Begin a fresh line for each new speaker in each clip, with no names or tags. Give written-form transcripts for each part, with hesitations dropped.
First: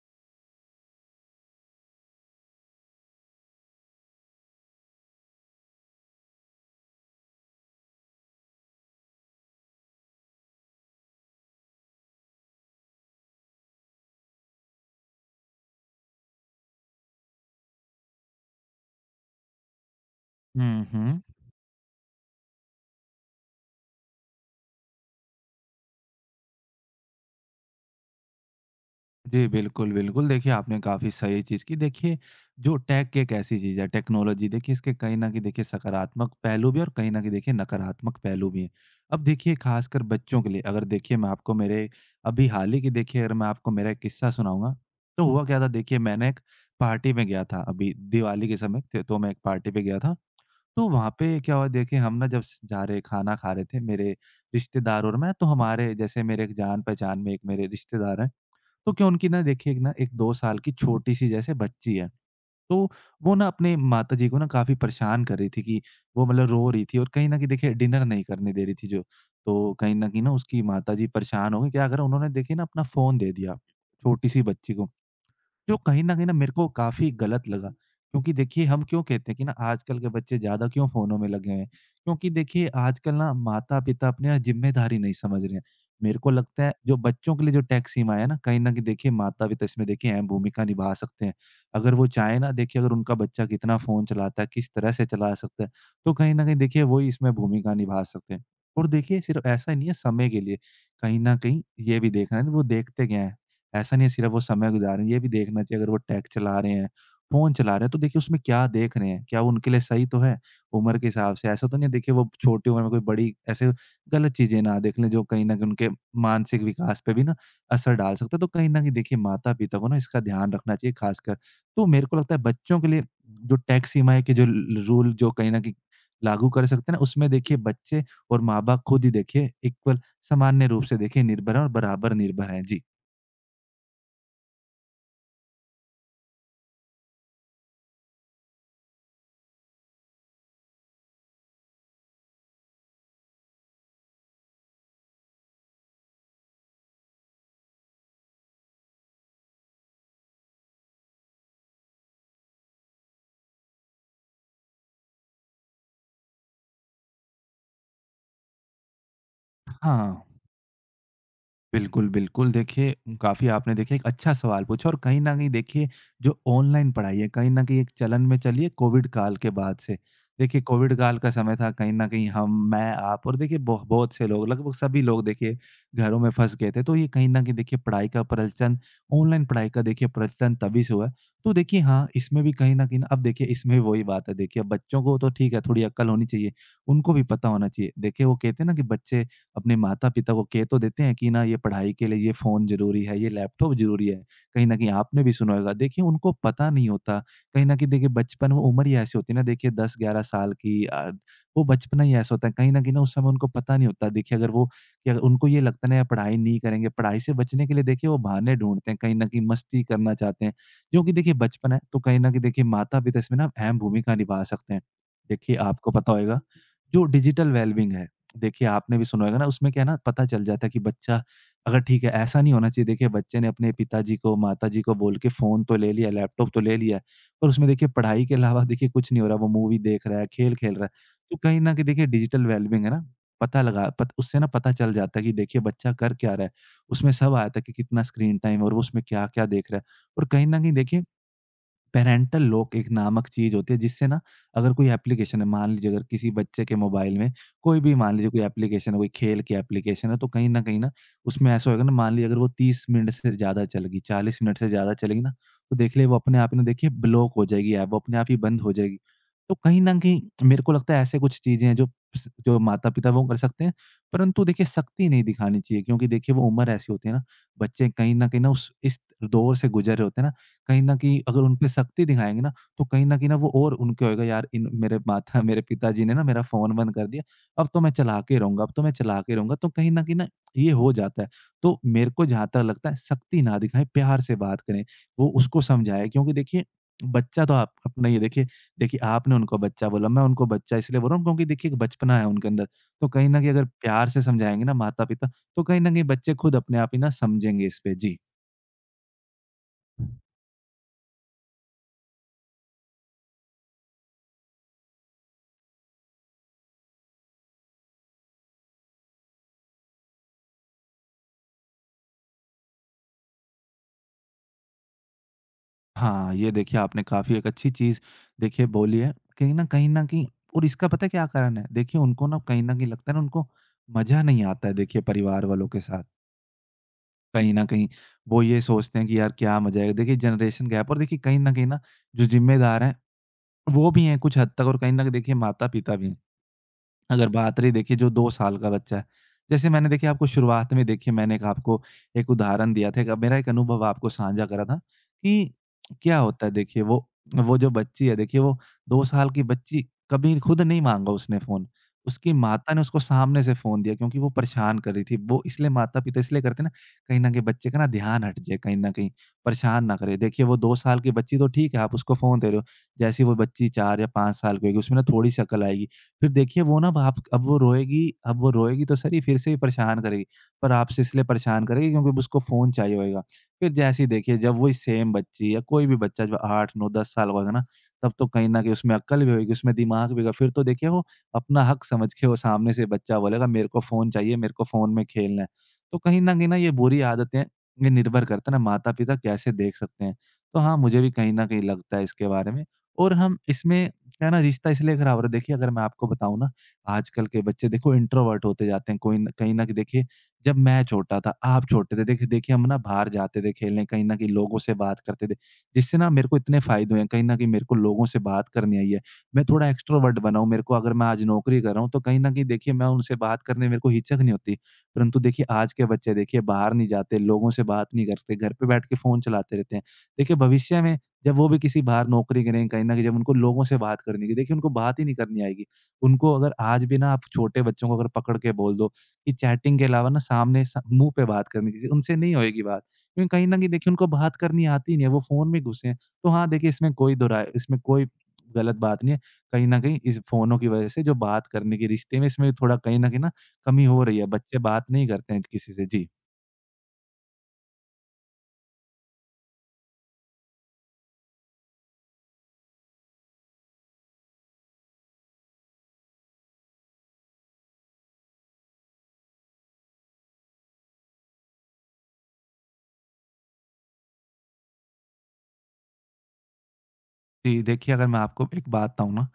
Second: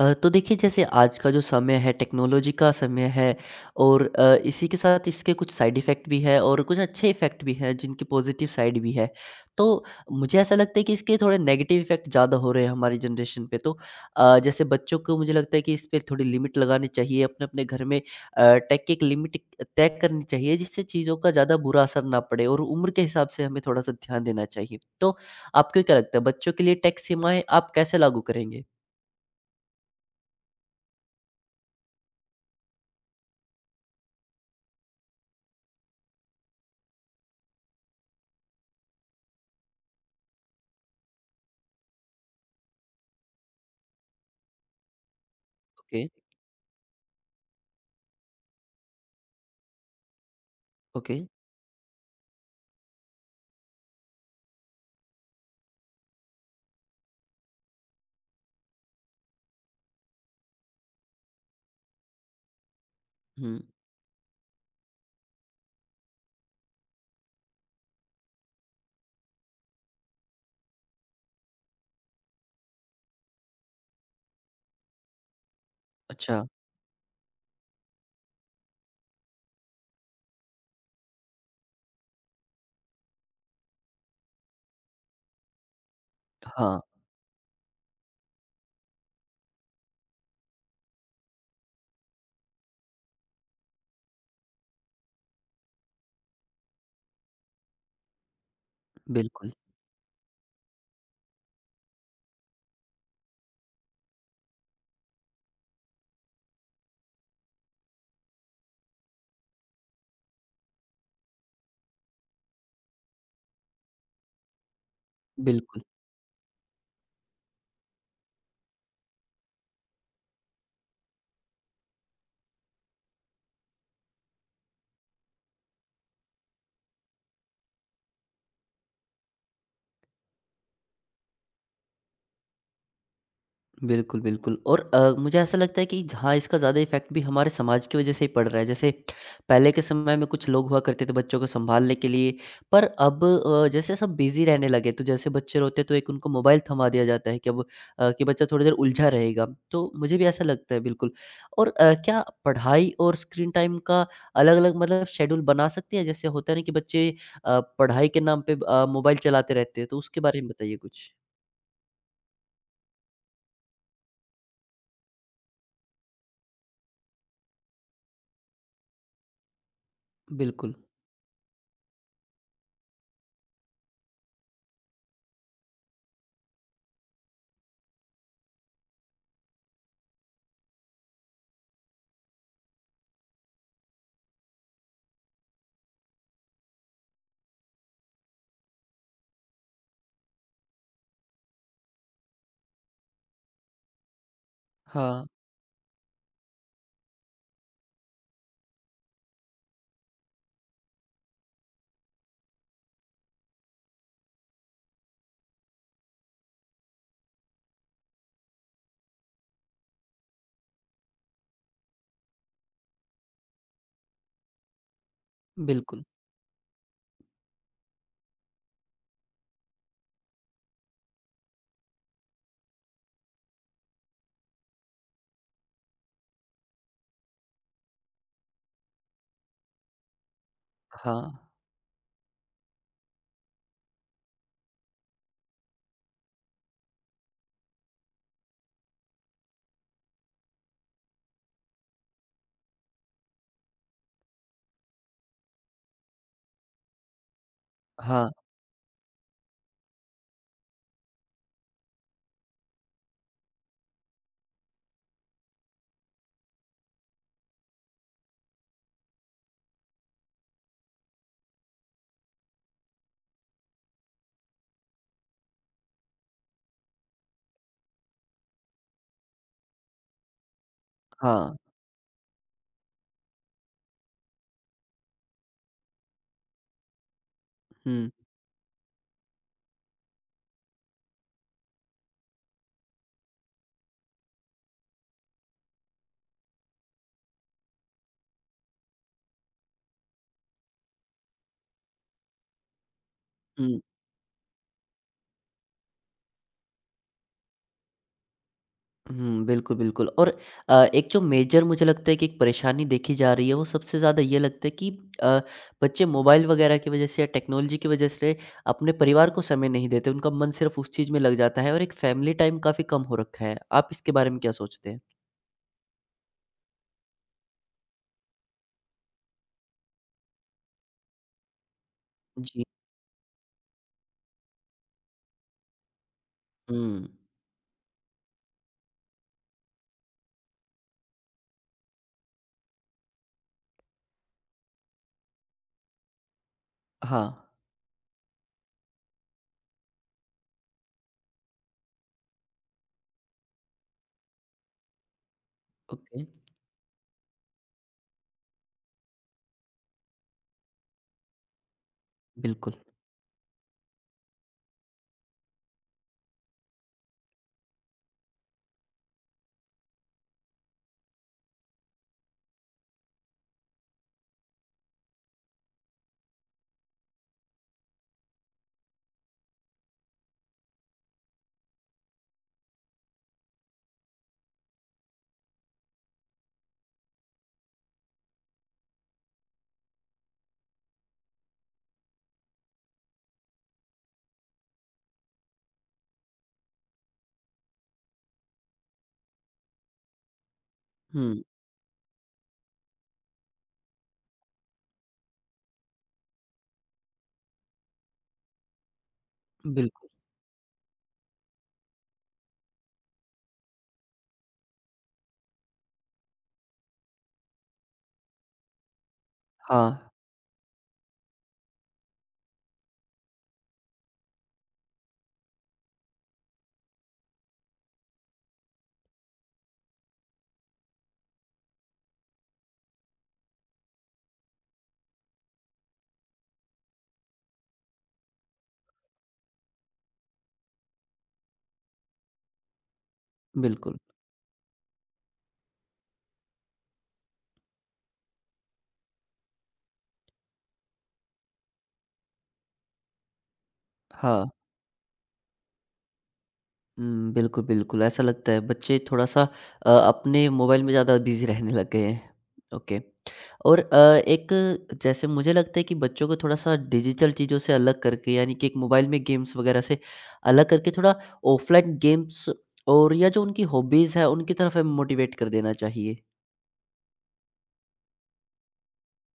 तो देखिए जैसे आज का जो समय है टेक्नोलॉजी का समय है और इसी के साथ इसके कुछ साइड इफ़ेक्ट भी है और कुछ अच्छे इफ़ेक्ट भी हैं जिनकी पॉज़िटिव साइड भी है। तो मुझे ऐसा लगता है कि इसके थोड़े नेगेटिव इफ़ेक्ट ज़्यादा हो रहे हैं हमारी जनरेशन पे। तो जैसे बच्चों को मुझे लगता है कि इस पे थोड़ी लिमिट लगानी चाहिए अपने-अपने घर में टेक की एक लिमिट तय करनी चाहिए जिससे
हुँ,
चीज़ों
हुँ।
का ज़्यादा बुरा असर ना पड़े और उम्र के हिसाब से हमें थोड़ा-सा ध्यान देना चाहिए। तो आपको क्या लगता है बच्चों के लिए टेक सीमाएँ आप कैसे लागू करेंगे?
जी, बिल्कुल, बिल्कुल। देखिए, आपने काफ़ी सही चीज़ की। देखिए, जो टेक एक ऐसी चीज़ है, टेक्नोलॉजी, देखिए, इसके कहीं न कहीं, देखिए, सकारात्मक पहलू भी हैं और कहीं न कहीं, देखिए, नकारात्मक पहलू भी हैं। अब देखिए, खासकर बच्चों के लिए, अगर देखिए, मैं आपको मेरे अभी हाल ही की, देखिए, अगर मैं आपको मेरा एक किस्सा सुनाऊँगा, तो हुआ क्या था, देखिए,
ओके,
मैंने एक पार्टी में गया था, अभी दिवाली के समय, त तो मैं एक पार्टी पे गया था। तो वहाँ
ओके।
पे क्या हुआ, देखिए, हम ना जब स जा रहे खाना खा रहे थे, मेरे रिश्तेदार और मैं, तो हमारे जैसे मेरे एक जान-पहचान में एक मेरे रिश्तेदार हैं। तो क्या उनकी ना देखिए एक ना 1-2 साल की छोटी-सी जैसे बच्ची है। तो वो ना
हुँ।
अपने माताजी को ना काफ़ी परेशान कर रही थी कि वो मतलब रो रही थी और कहीं न कहीं देखिए डिनर नहीं करने दे रही थी जो। तो कहीं न कहीं ना उसकी माताजी परेशान हो गईं, क्या करा उन्होंने देखिए ना अपना फ़ोन दे दिया, छोटी-सी बच्ची को। जो कहीं न कहीं ना
अच्छा।
मेरे को काफ़ी गलत लगा। क्योंकि देखिए हम क्यों कहते हैं कि ना आजकल के बच्चे ज़्यादा क्यों फ़ोनों में लगे हुए हैं? क्योंकि देखिए आजकल ना माता-पिता अपनी ना ज़िम्मेदारी नहीं समझ रहे हैं। मेरे को लगता है
हाँ।
जो बच्चों के लिए जो टैक्स सीमाएँ है ना, कहीं न कहीं देखिए माता-पिता इसमें देखिए अहम भूमिका निभा सकते हैं। अगर वो चाहें ना देखिए अगर उनका बच्चा कितना फ़ोन चलाता है, किस तरह से चला सकता है, तो कहीं न कहीं देखिए वो ही इसमें भूमिका निभा सकते हैं। और देखिए सिर्फ़
बिल्कुल,
ऐसा ही नहीं है समय के लिए, कहीं न कहीं ये भी देखना है वो देखते क्या हैं? ऐसा नहीं है सिर्फ वो समय गुजार रहे हैं, ये भी देखना चाहिए अगर वो टेक चला रहे हैं, फ़ोन चला रहे हैं तो देखिए उसमें क्या देख रहे हैं? क्या वो उनके लिए सही तो है? उम्र के हिसाब से ऐसा तो नहीं है देखिए वो छोटी उम्र में कोई बड़ी ऐसे गलत चीज़ें ना देख लें जो कहीं न कहीं
बिल्कुल।
उनके मानसिक विकास पे भी ना असर डाल सकता है। तो कहीं न कहीं देखिए माता-पिता को ना इसका ध्यान रखना चाहिए खासकर। तो मेरे को लगता है बच्चों के लिए जो टेक सीमाएँ के जो ल रूल जो कहीं न कहीं लागू कर सकते हैं ना उसमें देखिए बच्चे और माँ-बाप खुद ही देखिए इक्वल सामान्य रूप से देखिए निर्भर हैं और बराबर निर्भर हैं। जी।
बिल्कुल, बिल्कुल और मुझे ऐसा लगता है कि हाँ, इसका ज़्यादा इफ़ेक्ट भी हमारे समाज की वज़ह से ही पड़ रहा है। जैसे पहले के समय में कुछ लोग हुआ करते थे बच्चों को सँभालने के लिए, पर अब जैसे सब बिज़ी रहने लगे, तो जैसे बच्चे रोते हैं तो एक उनको मोबाइल थमा दिया जाता है कि अब अ, कि बच्चा थोड़ी देर उलझा रहेगा। तो मुझे भी ऐसा लगता है बिल्कुल। और क्या पढ़ाई और स्क्रीन टाइम का अलग-अलग मतलब शेड्यूल बना सकते हैं? जैसे होता है ना कि बच्चे पढ़ाई के नाम पे मोबाइल चलाते रहते हैं, तो उसके
हाँ।
बारे में बताइए कुछ?
बिल्कुल, बिल्कुल। देखिए, काफ़ी आपने देखिए एक अच्छा सवाल पूछा और कहीं न कहीं देखिए जो ऑनलाइन पढ़ाई है, कहीं न कहीं एक चलन में चली है कोविड काल के बाद से। देखिए,
बिल्कुल।
कोविड काल का समय था कहीं न कहीं हम, मैं, आप और देखिए बहुत से लोग लगभग सभी लोग देखिए घरों में फँस गए थे। तो ये कहीं न कहीं देखिए पढ़ाई का प्रचलन ऑनलाइन पढ़ाई का देखिए प्रचलन तभी से हुआ है। तो देखिए हाँ, इसमें भी कहीं न कहीं ना, अब देखिए इसमें भी वही बात है देखिए अब बच्चों को तो ठीक है थोड़ी अक्ल होनी चाहिए। उनको भी पता होना चाहिए। देखिए वो कहते हैं ना कि बच्चे अपने माता-पिता को कह तो देते हैं कि ना ये पढ़ाई के लिए ये फ़ोन ज़रूरी है, ये लैपटॉप ज़रूरी है। कहीं न कहीं आपने
हाँ,
भी सुना होगा। देखिए उनको पता नहीं होता। कहीं न कहीं देखिए बचपन वो उम्र ही ऐसी होती है ना देखिए 10-11 साल की वो बचपना ही ऐसा होता है। कहीं न कहीं ना उस समय उनको पता नहीं होता। देखिए अगर वो कि अगर उनको ये लगता है ना यार पढ़ाई नहीं करेंगे, पढ़ाई से बचने के लिए देखिए वो बहाने ढूँढते हैं। कहीं न कहीं मस्ती करना चाहते हैं। क्योंकि देखिए बचपन है तो कहीं न कहीं देखिए माता-पिता इसमें ना अहम भूमिका निभा सकते हैं। देखिए आपको
बिल्कुल।
पता होएगा जो डिजिटल वेल-बीइंग है देखिए, आपने भी सुना होगा ना, उसमें क्या है ना, पता चल जाता है कि बच्चा अगर ठीक है, ऐसा नहीं होना चाहिए। देखिए, बच्चे ने अपने पिताजी को, माताजी को बोल के फ़ोन तो ले लिया, लैपटॉप तो ले लिया है, पर उसमें देखिए पढ़ाई के अलावा देखिए कुछ नहीं हो रहा। वो मूवी देख रहा है, खेल खेल रहा है।
हाँ,
तो कहीं न कहीं देखिए डिजिटल वेल-बीइंग है ना, पता लगा पत उससे ना पता चल जाता है कि देखिए बच्चा कर क्या रहा है। उसमें सब आया था कि कितना स्क्रीन टाइम और वो उसमें क्या-क्या देख रहा है। और कहीं न कहीं देखिए पैरेंटल लॉक एक नामक चीज़ होती है, जिससे ना अगर कोई एप्लीकेशन है, मान लीजिए अगर किसी बच्चे के मोबाइल में कोई भी मान
हाँ,
लीजिए कोई एप्लीकेशन है, कोई खेल की एप्लीकेशन है, तो कहीं न कहीं ना उसमें ऐसा होएगा ना मान लीजिए अगर वो 30 मिनट से ज़्यादा चलेगी, 40 मिनट से ज़्यादा चलेगी ना, तो देख लीजिए वो अपने आप ही ना देखिए ब्लॉक हो जाएगी ऐप, वो अपने आप ही बंद हो जाएगी। तो कहीं न कहीं मेरे को लगता है ऐसे कुछ चीज़ें हैं जो स जो माता-पिता वो कर सकते हैं, परंतु देखिए सख्ती नहीं दिखानी चाहिए क्योंकि देखिए वो उम्र ऐसी होती है ना, बच्चे कहीं न कहीं ना उस इस दौर से गुज़र रहे होते हैं ना कहीं न कहीं अगर
हाँ।
उन पे सख्ती दिखाएँगे ना, तो कहीं न कहीं ना वो और उनको होएगा यार इन मेरे माता मेरे पिताजी ने ना मेरा फ़ोन बंद कर दिया, अब तो मैं
हुँ,
चला के रहूँगा अब तो मैं चला के रहूँगा, तो कहीं न कहीं ना ये हो जाता है। तो मेरे को जहाँ तक लगता है सख्ती ना दिखाएँ, प्यार से बात करें, वो उसको समझाएँ क्योंकि देखिए बच्चा तो आप अपना ही है देखिए देखिए आपने उनको बच्चा बोला, मैं उनको बच्चा इसलिए बोल रहा हूँ क्योंकि देखिए एक बचपना है उनके अंदर, तो कहीं न कहीं अगर
हुँ,
प्यार से समझाएँगे ना माता-पिता, तो कहीं न कहीं बच्चे खुद अपने आप ही ना समझेंगे इस पे। जी।
हुँ, बिल्कुल, बिल्कुल और एक जो मेजर मुझे लगता है कि एक परेशानी देखी जा रही है, वो सबसे ज़्यादा ये लगता है कि अ, बच्चे मोबाइल वगैरह की वजह से या टेक्नोलॉजी की वजह से अपने परिवार को समय नहीं देते, उनका मन सिर्फ़ उस चीज़ में लग जाता है और एक फैमिली टाइम काफ़ी कम हो रखा है। आप इसके बारे में क्या सोचते हैं?
हाँ, ये देखिए आपने काफ़ी एक अच्छी चीज़ देखिए बोली है। कहीं न कहीं और इसका पता है क्या कारण है? देखिए उनको ना कहीं
जी।
न कहीं लगता है ना उनको मज़ा नहीं आता है देखिए परिवार वालों के साथ।
हुँ।
कहीं न कहीं वो ये सोचते हैं कि यार क्या मज़ा आएगा। देखिए जनरेशन गैप और देखिए कहीं न कहीं ना जो ज़िम्मेदार हैं, वो भी हैं कुछ हद तक और कहीं न कहीं देखिए माता-पिता भी हैं।
हाँ,
अगर बात रही देखिए जो 2 साल का बच्चा है, जैसे मैंने देखिए आपको शुरुआत में देखिए मैंने एक आपको एक उदाहरण दिया था, एक मेरा एक अनुभव आपको साझा करा था कि क्या
ओके,
होता है देखिए वो जो बच्ची है देखिए वो 2 साल की बच्ची कभी खुद नहीं माँगा उसने फ़ोन। उसकी
बिल्कुल।
माता ने उसको सामने से फ़ोन दिया क्योंकि वो परेशान कर रही थी। वो इसलिए माता-पिता इसलिए करते हैं ना, कहीं न कहीं बच्चे का ना ध्यान हट जाए कहीं न कहीं, परेशान ना करे। देखिए वो 2 साल की बच्ची तो ठीक है आप उसको फ़ोन दे रहे हो, जैसे ही वो बच्ची 4 या 5 साल की होगी उसमें ना थोड़ी-सी अकल आएगी। फिर देखिए वो ना अब आप अब वो रोएगी तो सही फिर से ही परेशान करेगी, पर आपसे इसलिए परेशान करेगी क्योंकि अब उसको फ़ोन चाहिए होएगा। फिर जैसे ही देखिए जब वही सेम बच्ची या कोई भी बच्चा जब 8, 9, 10 साल का होगा ना, तब तो कहीं न कहीं उसमें अक्ल भी होएगी, उसमें दिमाग भी होगा। फिर तो देखिए वो अपना हक समझ के वो सामने से बच्चा बोलेगा मेरे को फ़ोन चाहिए, मेरे को फ़ोन में खेलना है। तो कहीं न कहीं ना ये बुरी आदतें ये निर्भर करता है ना माता-पिता कैसे देख सकते हैं। तो हाँ, मुझे भी कहीं
हुँ,
न कहीं लगता है इसके बारे में और हम इसमें क्या है ना रिश्ता इसलिए खराब हो रहा है देखिए अगर मैं आपको बताऊँ ना आजकल के बच्चे देखो इंट्रोवर्ट होते जाते हैं कोई न कहीं न देखिए
बिल्कुल।
जब मैं छोटा था, आप छोटे थे देखिए देखिए हम ना बाहर जाते थे खेलने कहीं न कहीं लोगों से बात करते थे, जिससे ना मेरे को इतने फ़ायदे हुए हैं कहीं न कहीं मेरे को लोगों से बात करनी आई है। मैं थोड़ा
हाँ,
एक्स्ट्रोवर्ट बना हूँ मेरे को अगर मैं आज नौकरी कर रहा हूँ तो कहीं न कहीं देखिए मैं उनसे बात करने मेरे को हिचक नहीं होती। परंतु देखिए आज के बच्चे देखिए बाहर नहीं जाते, लोगों से बात नहीं करते, घर पे बैठ के फ़ोन चलाते रहते हैं। देखिए भविष्य में जब वो भी किसी बाहर नौकरी करेंगे कहीं न कहीं जब उनको लोगों से बात करनी है देखिए उनको बात ही नहीं करनी आएगी। उनको अगर आज भी ना आप छोटे बच्चों को अगर पकड़ के बोल दो कि चैटिंग के अलावा ना सामने स मुँह पे बात करनी किसी उनसे नहीं होएगी बात। क्योंकि कहीं न कहीं देखिए
बिल्कुल।
उनको बात करनी आती नहीं है, वो फ़ोन में घुसे हैं। तो हाँ, देखिए इसमें कोई दोहराए इसमें कोई गलत बात नहीं है। कहीं न कहीं इस फ़ोनों की वज़ह से जो बात करने के रिश्ते में इसमें थोड़ा कहीं न कहीं ना कमी हो रही है।
हाँ।
बच्चे बात नहीं करते हैं किसी से। जी।
हुँ, बिल्कुल, बिल्कुल, ऐसा लगता है बच्चे थोड़ा-सा अपने मोबाइल में ज़्यादा बिज़ी रहने लग गए हैं। ओके। और एक जैसे मुझे लगता है कि बच्चों को थोड़ा-सा डिजिटल चीज़ों से अलग करके यानी कि एक मोबाइल में गेम्स वग़ैरह से अलग करके थोड़ा ऑफ़लाइन गेम्स और या जो उनकी हॉबीज़ हैं, उनकी तरफ हमें मोटिवेट कर देना चाहिए।
जी, देखिए अगर मैं आपको एक बात बताऊँ ना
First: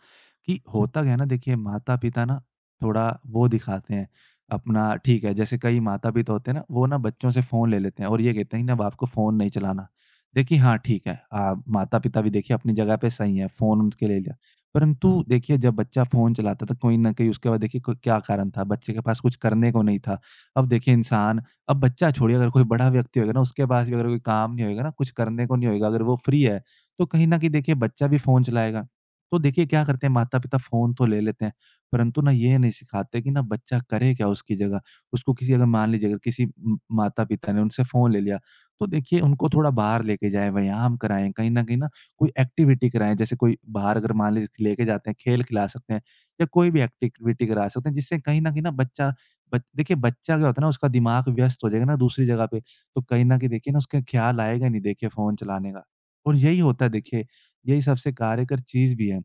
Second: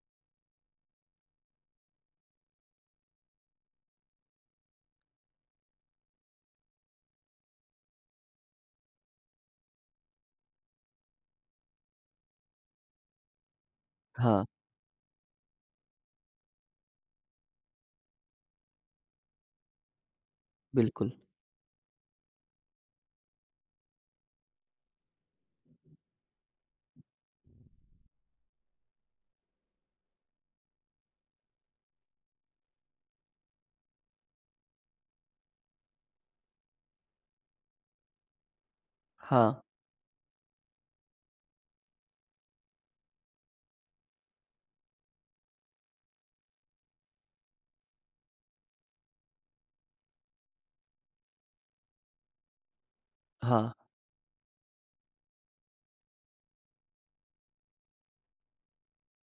कि होता क्या है ना, देखिए माता-पिता ना थोड़ा वो दिखाते हैं अपना ठीक है, जैसे कई माता-पिता होते हैं ना वो ना बच्चों से फ़ोन ले लेते हैं और ये कहते हैं कि अब आपको फ़ोन नहीं चलाना। देखिए हाँ, ठीक है, आप माता-पिता भी देखिए अपनी जगह पे सही हैं, फ़ोन उनके ले लिया।
हाँ,
परंतु देखिए जब बच्चा फ़ोन चलाता था कोई न कहीं उसके बाद देखिए क क्या कारण था, बच्चे के पास कुछ करने को नहीं था। अब देखिए
बिल्कुल।
इंसान अब बच्चा छोड़िए, अगर कोई बड़ा व्यक्ति होगा ना उसके पास भी अगर कोई काम नहीं होएगा ना, कुछ करने को नहीं होएगा, अगर वो फ्री है तो कहीं न कहीं देखिए बच्चा भी फ़ोन चलाएगा। तो देखिए क्या करते हैं माता-पिता फ़ोन तो ले लेते हैं, परंतु ना ये नहीं सिखाते कि ना बच्चा करे क्या उसकी जगह। उसको किसी अगर मान लीजिए अगर किसी म माता-पिता ने उनसे फ़ोन ले लिया, तो देखिए उनको
हाँ,
थोड़ा बाहर लेके जाएँ, व्यायाम कराएँ, कहीं न कहीं ना कोई एक्टिविटी कराएँ। जैसे कोई बाहर अगर मान लीजिए लेके जाते हैं, खेल खिला सकते हैं या कोई भी एक्टिविटी करा सकते हैं जिससे कहीं न कहीं ना बच्चा बच देखिए बच्चा क्या होता है ना, उसका दिमाग व्यस्त हो जाएगा ना दूसरी जगह पे, तो कहीं न कहीं
हाँ,
देखिए ना उसका ख़्याल आएगा नहीं देखिए फ़ोन चलाने का। और यही होता है देखिए, यही सबसे कार्यकर चीज़ भी है।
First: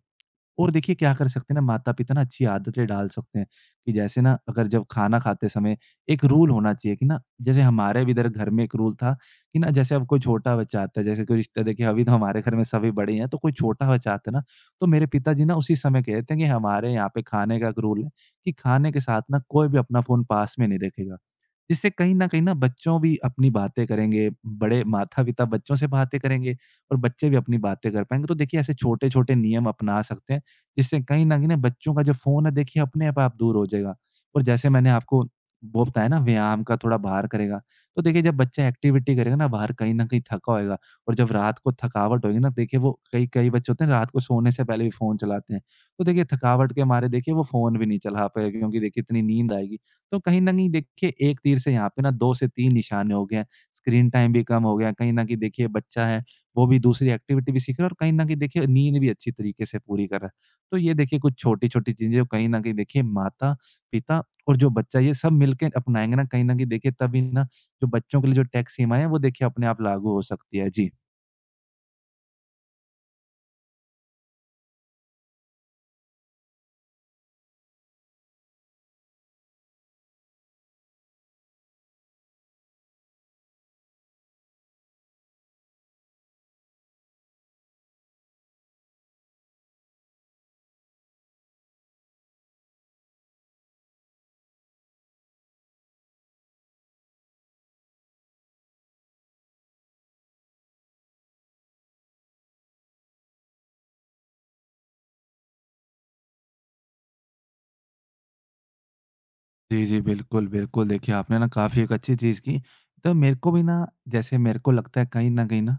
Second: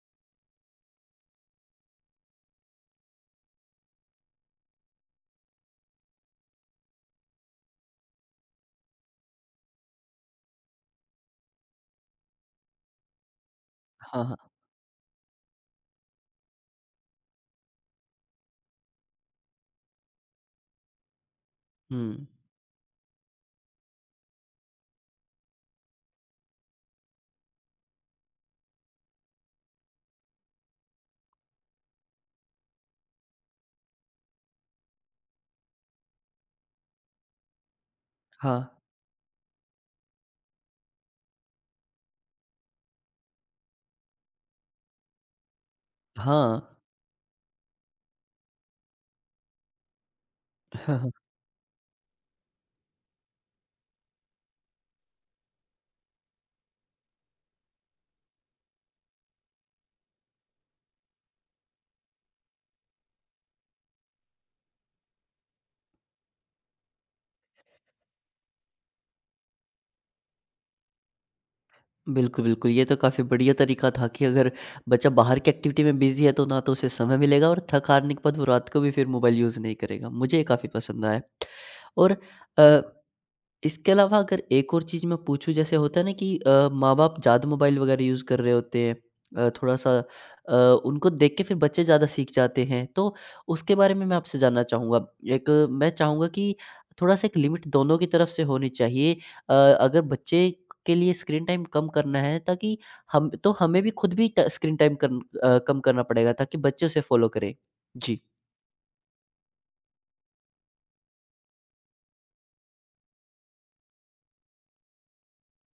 और देखिए क्या कर सकते हैं ना, माता-पिता ना अच्छी आदतें डाल सकते हैं, कि जैसे ना अगर जब खाना खाते समय एक रूल होना चाहिए कि ना, जैसे हमारे भी इधर घर में एक रूल था कि ना, जैसे अब कोई छोटा बच्चा आता है, जैसे कोई रिश्ता देखिए अभी तो हमारे घर में सभी बड़े ही हैं, तो कोई छोटा बच्चा
हाँ,
आता है ना,
हाँ।
तो मेरे पिताजी ना उसी समय कह देते हैं कि हमारे यहाँ पे खाने का एक रूल है कि खाने के साथ ना कोई भी अपना फ़ोन पास में नहीं रखेगा। जिससे कहीं
हुँ।
न कहीं ना बच्चों भी अपनी बातें करेंगे, बड़े माता-पिता बच्चों से बातें करेंगे और बच्चे भी अपनी बातें कर पाएँगे। तो देखिए ऐसे छोटे-छोटे नियम अपना सकते हैं। इससे कहीं न कहीं ना बच्चों का जो फ़ोन है देखिए अपने आप दूर हो जाएगा। और जैसे मैंने आपको वो बताया ना व्यायाम का थोड़ा बाहर करेगा, तो देखिए जब
हाँ,
बच्चा एक्टिविटी करेगा ना बाहर कहीं न कहीं थका होएगा और जब रात को थकावट होएगी ना, देखिए वो कई कई बच्चे होते हैं रात को सोने से पहले भी फ़ोन चलाते हैं। तो देखिए
हाँ।
थकावट के मारे देखिए वो फ़ोन भी नहीं चला पाएगा क्योंकि देखिए इतनी नींद आएगी। तो कहीं न कहीं देखिए एक तीर से यहाँ पे ना 2 से 3 निशाने हो गए हैं। स्क्रीन टाइम भी कम हो गया, कहीं न कहीं देखिए बच्चा है वो भी दूसरी एक्टिविटी भी सीख रहा है और कहीं न कहीं देखिए नींद भी अच्छी तरीके से पूरी कर रहा है। तो ये देखिए कुछ छोटी-छोटी चीज़ें कहीं न कहीं देखिए माता-पिता और जो बच्चा ये सब मिलके अपनाएँगे ना कहीं न कहीं देखिए तभी ना जो बच्चों के लिए जो टैक्स सीमाएँ हैं वो देखिए अपने आप लागू हो सकती है। जी।
बिल्कुल, बिल्कुल। ये तो काफ़ी बढ़िया तरीका था कि अगर बच्चा बाहर की एक्टिविटी में बिज़ी है तो ना तो उसे समय मिलेगा और थक हारने के बाद वो रात को भी फिर मोबाइल यूज़ नहीं करेगा। मुझे ये काफ़ी पसंद आया। और अ इसके अलावा अगर एक और चीज़ मैं पूछूँ जैसे होता है ना कि माँ-बाप ज़्यादा मोबाइल वग़ैरह यूज़ कर रहे होते हैं थोड़ा-सा अ, उनको देख के फिर बच्चे ज़्यादा सीख जाते हैं। तो उसके बारे में मैं आपसे जानना चाहूँगा। एक मैं चाहूँगा कि थोड़ा-सा एक लिमिट दोनों की तरफ से होनी चाहिए। अ, अगर बच्चे के लिए स्क्रीन टाइम कम करना है ताकि हम तो हमें भी खुद भी ट स्क्रीन टाइम कम करना पड़ेगा ताकि बच्चे उसे फ़ॉलो करें। जी,
जी, जी। बिल्कुल, बिल्कुल। देखिए आपने ना काफ़ी एक अच्छी चीज़ की। तो मेरे को भी ना जैसे मेरे को लगता है कहीं न कहीं ना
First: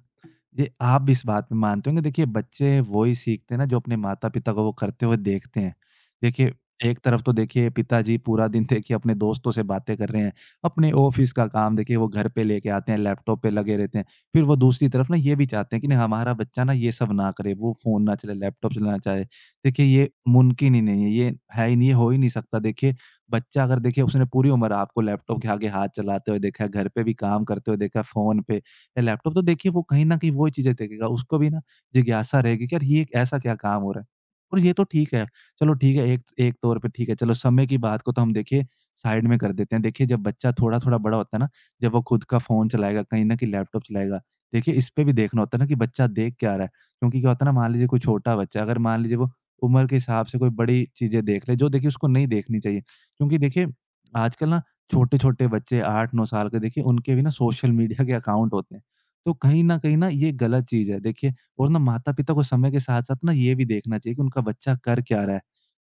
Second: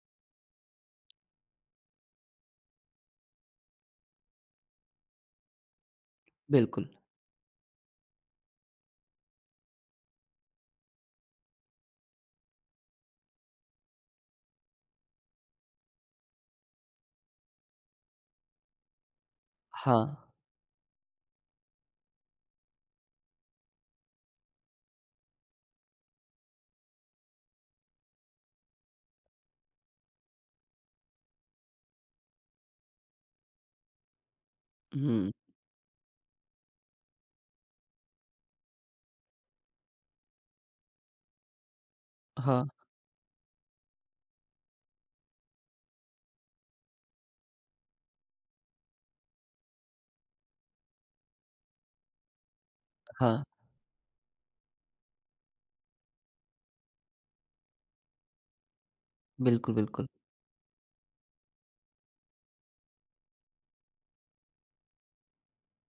ये आप भी इस बात में मानते होंगे, देखिए बच्चे वो ही सीखते हैं ना जो अपने माता-पिता को वो करते हुए देखते हैं। देखिए
बिल्कुल।
एक तरफ तो देखिए पिताजी पूरा दिन देखिए अपने दोस्तों से बातें कर रहे हैं, अपने ऑफ़िस का काम देखिए वो घर पे लेके आते हैं, लैपटॉप पे लगे रहते हैं। फिर वो दूसरी तरफ ना ये भी चाहते हैं कि नहीं हमारा बच्चा ना ये सब ना करे, वो फ़ोन ना चलाए, लैपटॉप चलाना चाहे। देखिए ये
हाँ।
मुमकिन ही नहीं है, ये है ही नहीं, ये हो ही नहीं सकता। देखिए बच्चा अगर देखिए उसने पूरी उम्र आपको लैपटॉप के आगे हाथ चलाते हुए देखा है, घर पे भी काम करते हुए देखा है, फ़ोन पे या लैपटॉप, तो देखिए वो कहीं न कहीं वो ही चीज़ें देखेगा। उसको भी ना जिज्ञासा रहेगी कि यार ये ऐसा क्या काम हो रहा है? और ये तो ठीक है,
हुँ।
चलो ठीक है, एक एक तौर पे ठीक है, चलो समय की बात को तो हम देखिए साइड में कर देते हैं। देखिए जब बच्चा थोड़ा-थोड़ा बड़ा होता है ना, जब वो खुद का
हाँ,
फ़ोन चलाएगा, कहीं न कहीं लैपटॉप चलाएगा, देखिए इस पे भी देखना होता है ना कि बच्चा देख क्या रहा है? क्योंकि क्या होता है ना, मान लीजिए कोई छोटा बच्चा अगर मान लीजिए वो उम्र के हिसाब से कोई बड़ी चीज़ें देख ले, जो देखिए उसको नहीं देखनी चाहिए। क्योंकि
हाँ।
देखिए आजकल ना छोटे-छोटे बच्चे 8-9 साल के देखिए उनके भी ना सोशल मीडिया के अकाउंट होते हैं। तो
बिल्कुल,
कहीं
बिल्कुल।
न ये गलत चीज़ है। देखिए और ना माता-पिता को समय के साथ-साथ ना ये भी देखना चाहिए कि उनका बच्चा कर क्या रहा है।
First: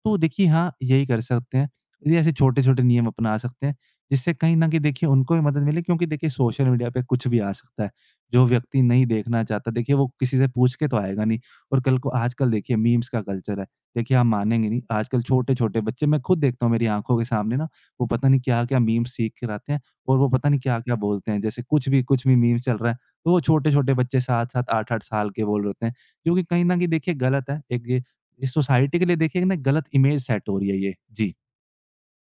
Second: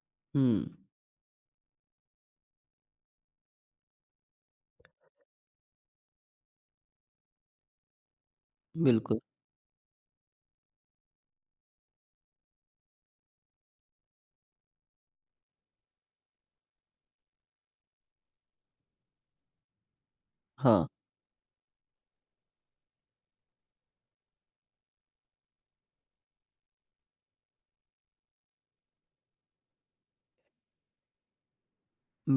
तो
हुँ।
देखिए हाँ, यही कर सकते हैं। ये ऐसे छोटे-छोटे नियम अपना सकते हैं, जिससे कहीं न कहीं देखिए उनको भी मदद मिले क्योंकि देखिए सोशल मीडिया पे कुछ भी आ सकता है। जो व्यक्ति नहीं
बिल्कुल,
देखना चाहता देखिए वो किसी से पूछ के तो आएगा नहीं, और कल को आजकल देखिए मीम्स का कल्चर है। देखिए आप मानेंगे नहीं आजकल छोटे-छोटे बच्चे मैं खुद देखता हूँ मेरी आँखों के सामने ना वो पता नहीं क्या-क्या मीम्स सीख कर आते हैं और वो पता नहीं
हाँ।
क्या-क्या बोलते हैं। जैसे कुछ भी मीम चल रहा है, तो वो छोटे-छोटे बच्चे 7-7, 8-8 साल के बोल रहे होते हैं, जो कि कहीं न कहीं देखिए गलत है। एक ये इस सोसाइटी के लिए देखिए ना गलत इमेज सेट हो रही है ये। जी।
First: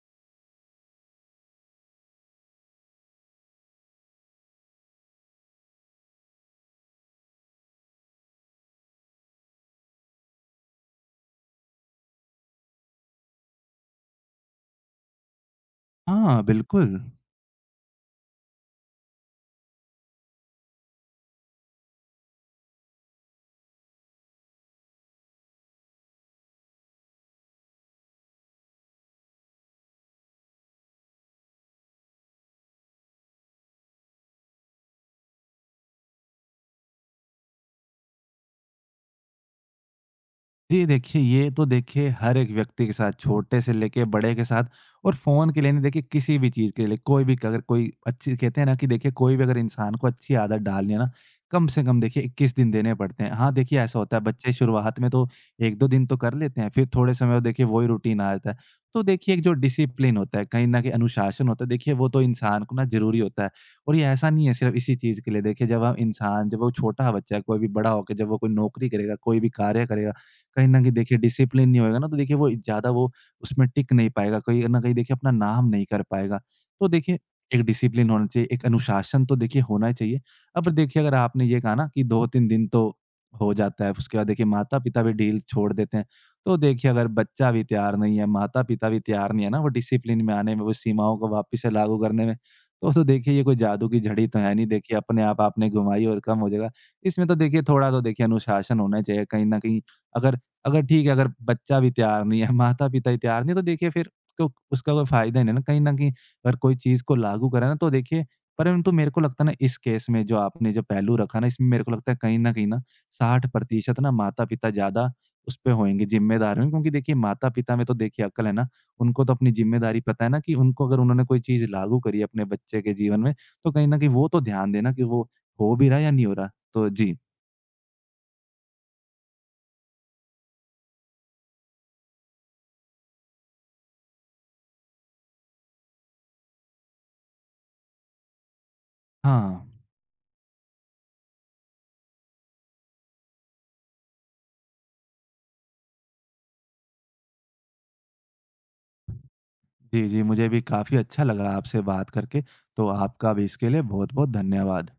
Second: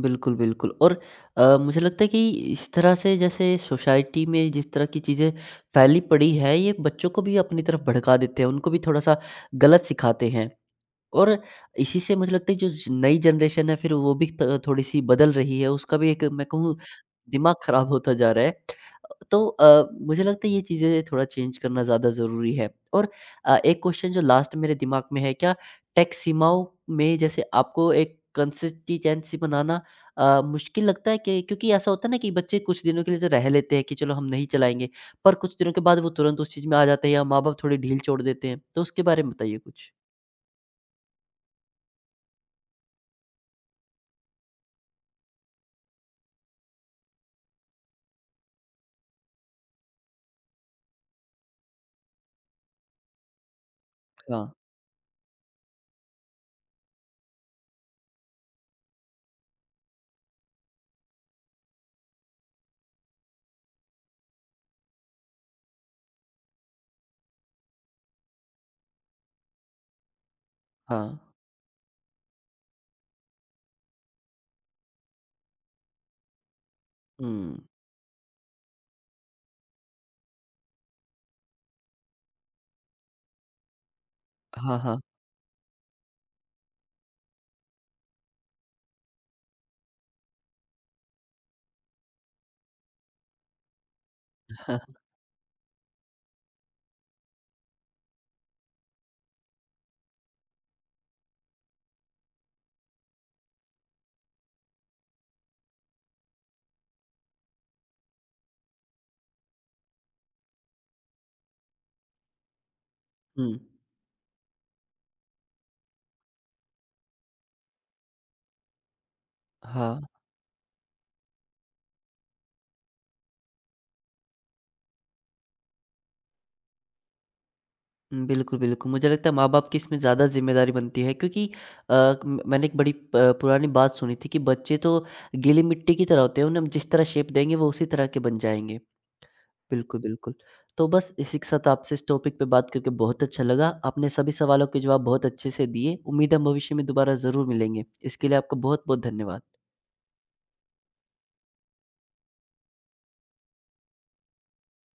बिल्कुल, बिल्कुल और मुझे लगता है कि इस तरह से जैसे सोसाइटी में जिस तरह की चीज़ें फैली पड़ी है, ये बच्चों को भी अपनी तरफ भड़का देते हैं, उनको भी थोड़ा-सा गलत सिखाते हैं। और इसी से मुझे लगता है जो नई जनरेशन है फिर वो भी त थोड़ी-सी बदल रही है, उसका भी एक
हाँ,
मैं कहूँ
बिल्कुल।
दिमाग खराब होता जा रहा है। तो मुझे लगता है ये चीज़ें थोड़ा चेंज करना ज़्यादा ज़रूरी है। और एक क्वेश्चन जो लास्ट मेरे दिमाग में है, क्या टैक्स सीमाओं में जैसे आपको एक कंसिस्टेंसी बनाना मुश्किल लगता है कि क्योंकि ऐसा होता है ना कि बच्चे कुछ दिनों के लिए तो रह लेते हैं कि चलो हम नहीं चलाएँगे, पर कुछ दिनों के बाद वो तुरंत उस चीज़ में आ जाते हैं या माँ-बाप थोड़ी ढील छोड़ देते हैं। तो उसके बारे में बताइए कुछ?
जी, देखिए ये तो देखिए हर एक व्यक्ति के साथ छोटे से लेके बड़े के साथ और फ़ोन के लिए नहीं देखिए किसी भी चीज़ के लिए, कोई भी अगर कोई अच्छी कहते हैं ना कि देखिए कोई भी अगर इंसान को अच्छी आदत डालनी है ना कम से कम देखिए 21 दिन देने पड़ते हैं। हाँ, देखिए ऐसा होता है
हाँ,
बच्चे शुरुआत में तो 1-2 दिन तो कर लेते हैं फिर थोड़े समय बाद देखिए वही रूटीन आ जाता है। तो देखिए एक जो डिसिप्लिन होता है कहीं न कहीं अनुशासन होता है देखिए वो तो इंसान को ना ज़रूरी होता है। और ये ऐसा नहीं है सिर्फ़ इसी चीज़ के लिए, देखिए जब हम इंसान जब वो छोटा बच्चा है, कोई भी बड़ा होके जब वो कोई नौकरी करेगा, कोई भी कार्य करेगा कहीं न कहीं
हाँ।
देखिए डिसिप्लिन नहीं होएगा ना, तो देखिए वो ज़्यादा वो उसमें टिक नहीं पाएगा, कहीं न कहीं देखिए अपना नाम नहीं कर पाएगा। तो देखिए
हुँ।
एक डिसिप्लिन होना चाहिए, एक अनुशासन तो देखिए होना ही चाहिए। अब देखिए अगर आपने ये कहा ना कि 2-3 दिन तो हो जाता है, उसके बाद देखिए
हाँ, हाँ।
माता-पिता भी ढील छोड़ देते हैं। तो देखिए अगर बच्चा भी तैयार नहीं है, माता-पिता भी तैयार नहीं है ना वो डिसिप्लिन में आने में, वो सीमाओं को वापस से लागू करने में, तो देखिए ये कोई जादू की झड़ी तो है नहीं, देखिए अपने आप आपने घुमाई और कम हो जाएगा। इसमें तो देखिए थोड़ा तो देखिए अनुशासन होना ही चाहिए, कहीं न कहीं अगर अगर ठीक है, अगर बच्चा भी तैयार नहीं है, माता-पिता ही तैयार नहीं है, तो देखिए फिर तो उसका कोई फ़ायदा ही नहीं है ना, कहीं न कहीं अगर कोई चीज़ को लागू करें ना, तो देखिए परंतु मेरे को लगता है ना, इस केस में जो आपने जो पहलू रखा ना, इसमें मेरे को लगता है कहीं न कहीं ना
हुँ।
60% ना माता-पिता ज़्यादा उस पे होंगे, ज़िम्मेदार होंगे क्योंकि देखिए माता-पिता में तो देखिए अक्ल है ना, उनको तो अपनी
हाँ,
ज़िम्मेदारी पता है ना कि उनको अगर उन्होंने कोई चीज़ लागू करी है अपने बच्चे के जीवन में, तो कहीं न कहीं वो तो ध्यान देना कि वो हो भी रहा है या नहीं हो रहा। तो जी।
बिल्कुल, बिल्कुल। मुझे लगता है माँ-बाप की इसमें ज़्यादा ज़िम्मेदारी बनती है क्योंकि अ, म मैंने एक बड़ी प पुरानी बात सुनी थी कि बच्चे तो गीली मिट्टी की तरह होते हैं, उन्हें हम जिस तरह शेप देंगे वो उसी तरह के बन जाएँगे।
हाँ।
बिल्कुल, बिल्कुल। तो बस इसी के साथ आपसे इस टॉपिक पे बात करके बहुत अच्छा लगा। आपने सभी सवालों के जवाब बहुत अच्छे से दिए। उम्मीद है हम भविष्य में दोबारा ज़रूर मिलेंगे। इसके लिए आपका बहुत-बहुत धन्यवाद।
जी, जी। मुझे भी काफ़ी अच्छा लगा आपसे बात करके, तो आपका भी इसके लिए बहुत-बहुत धन्यवाद।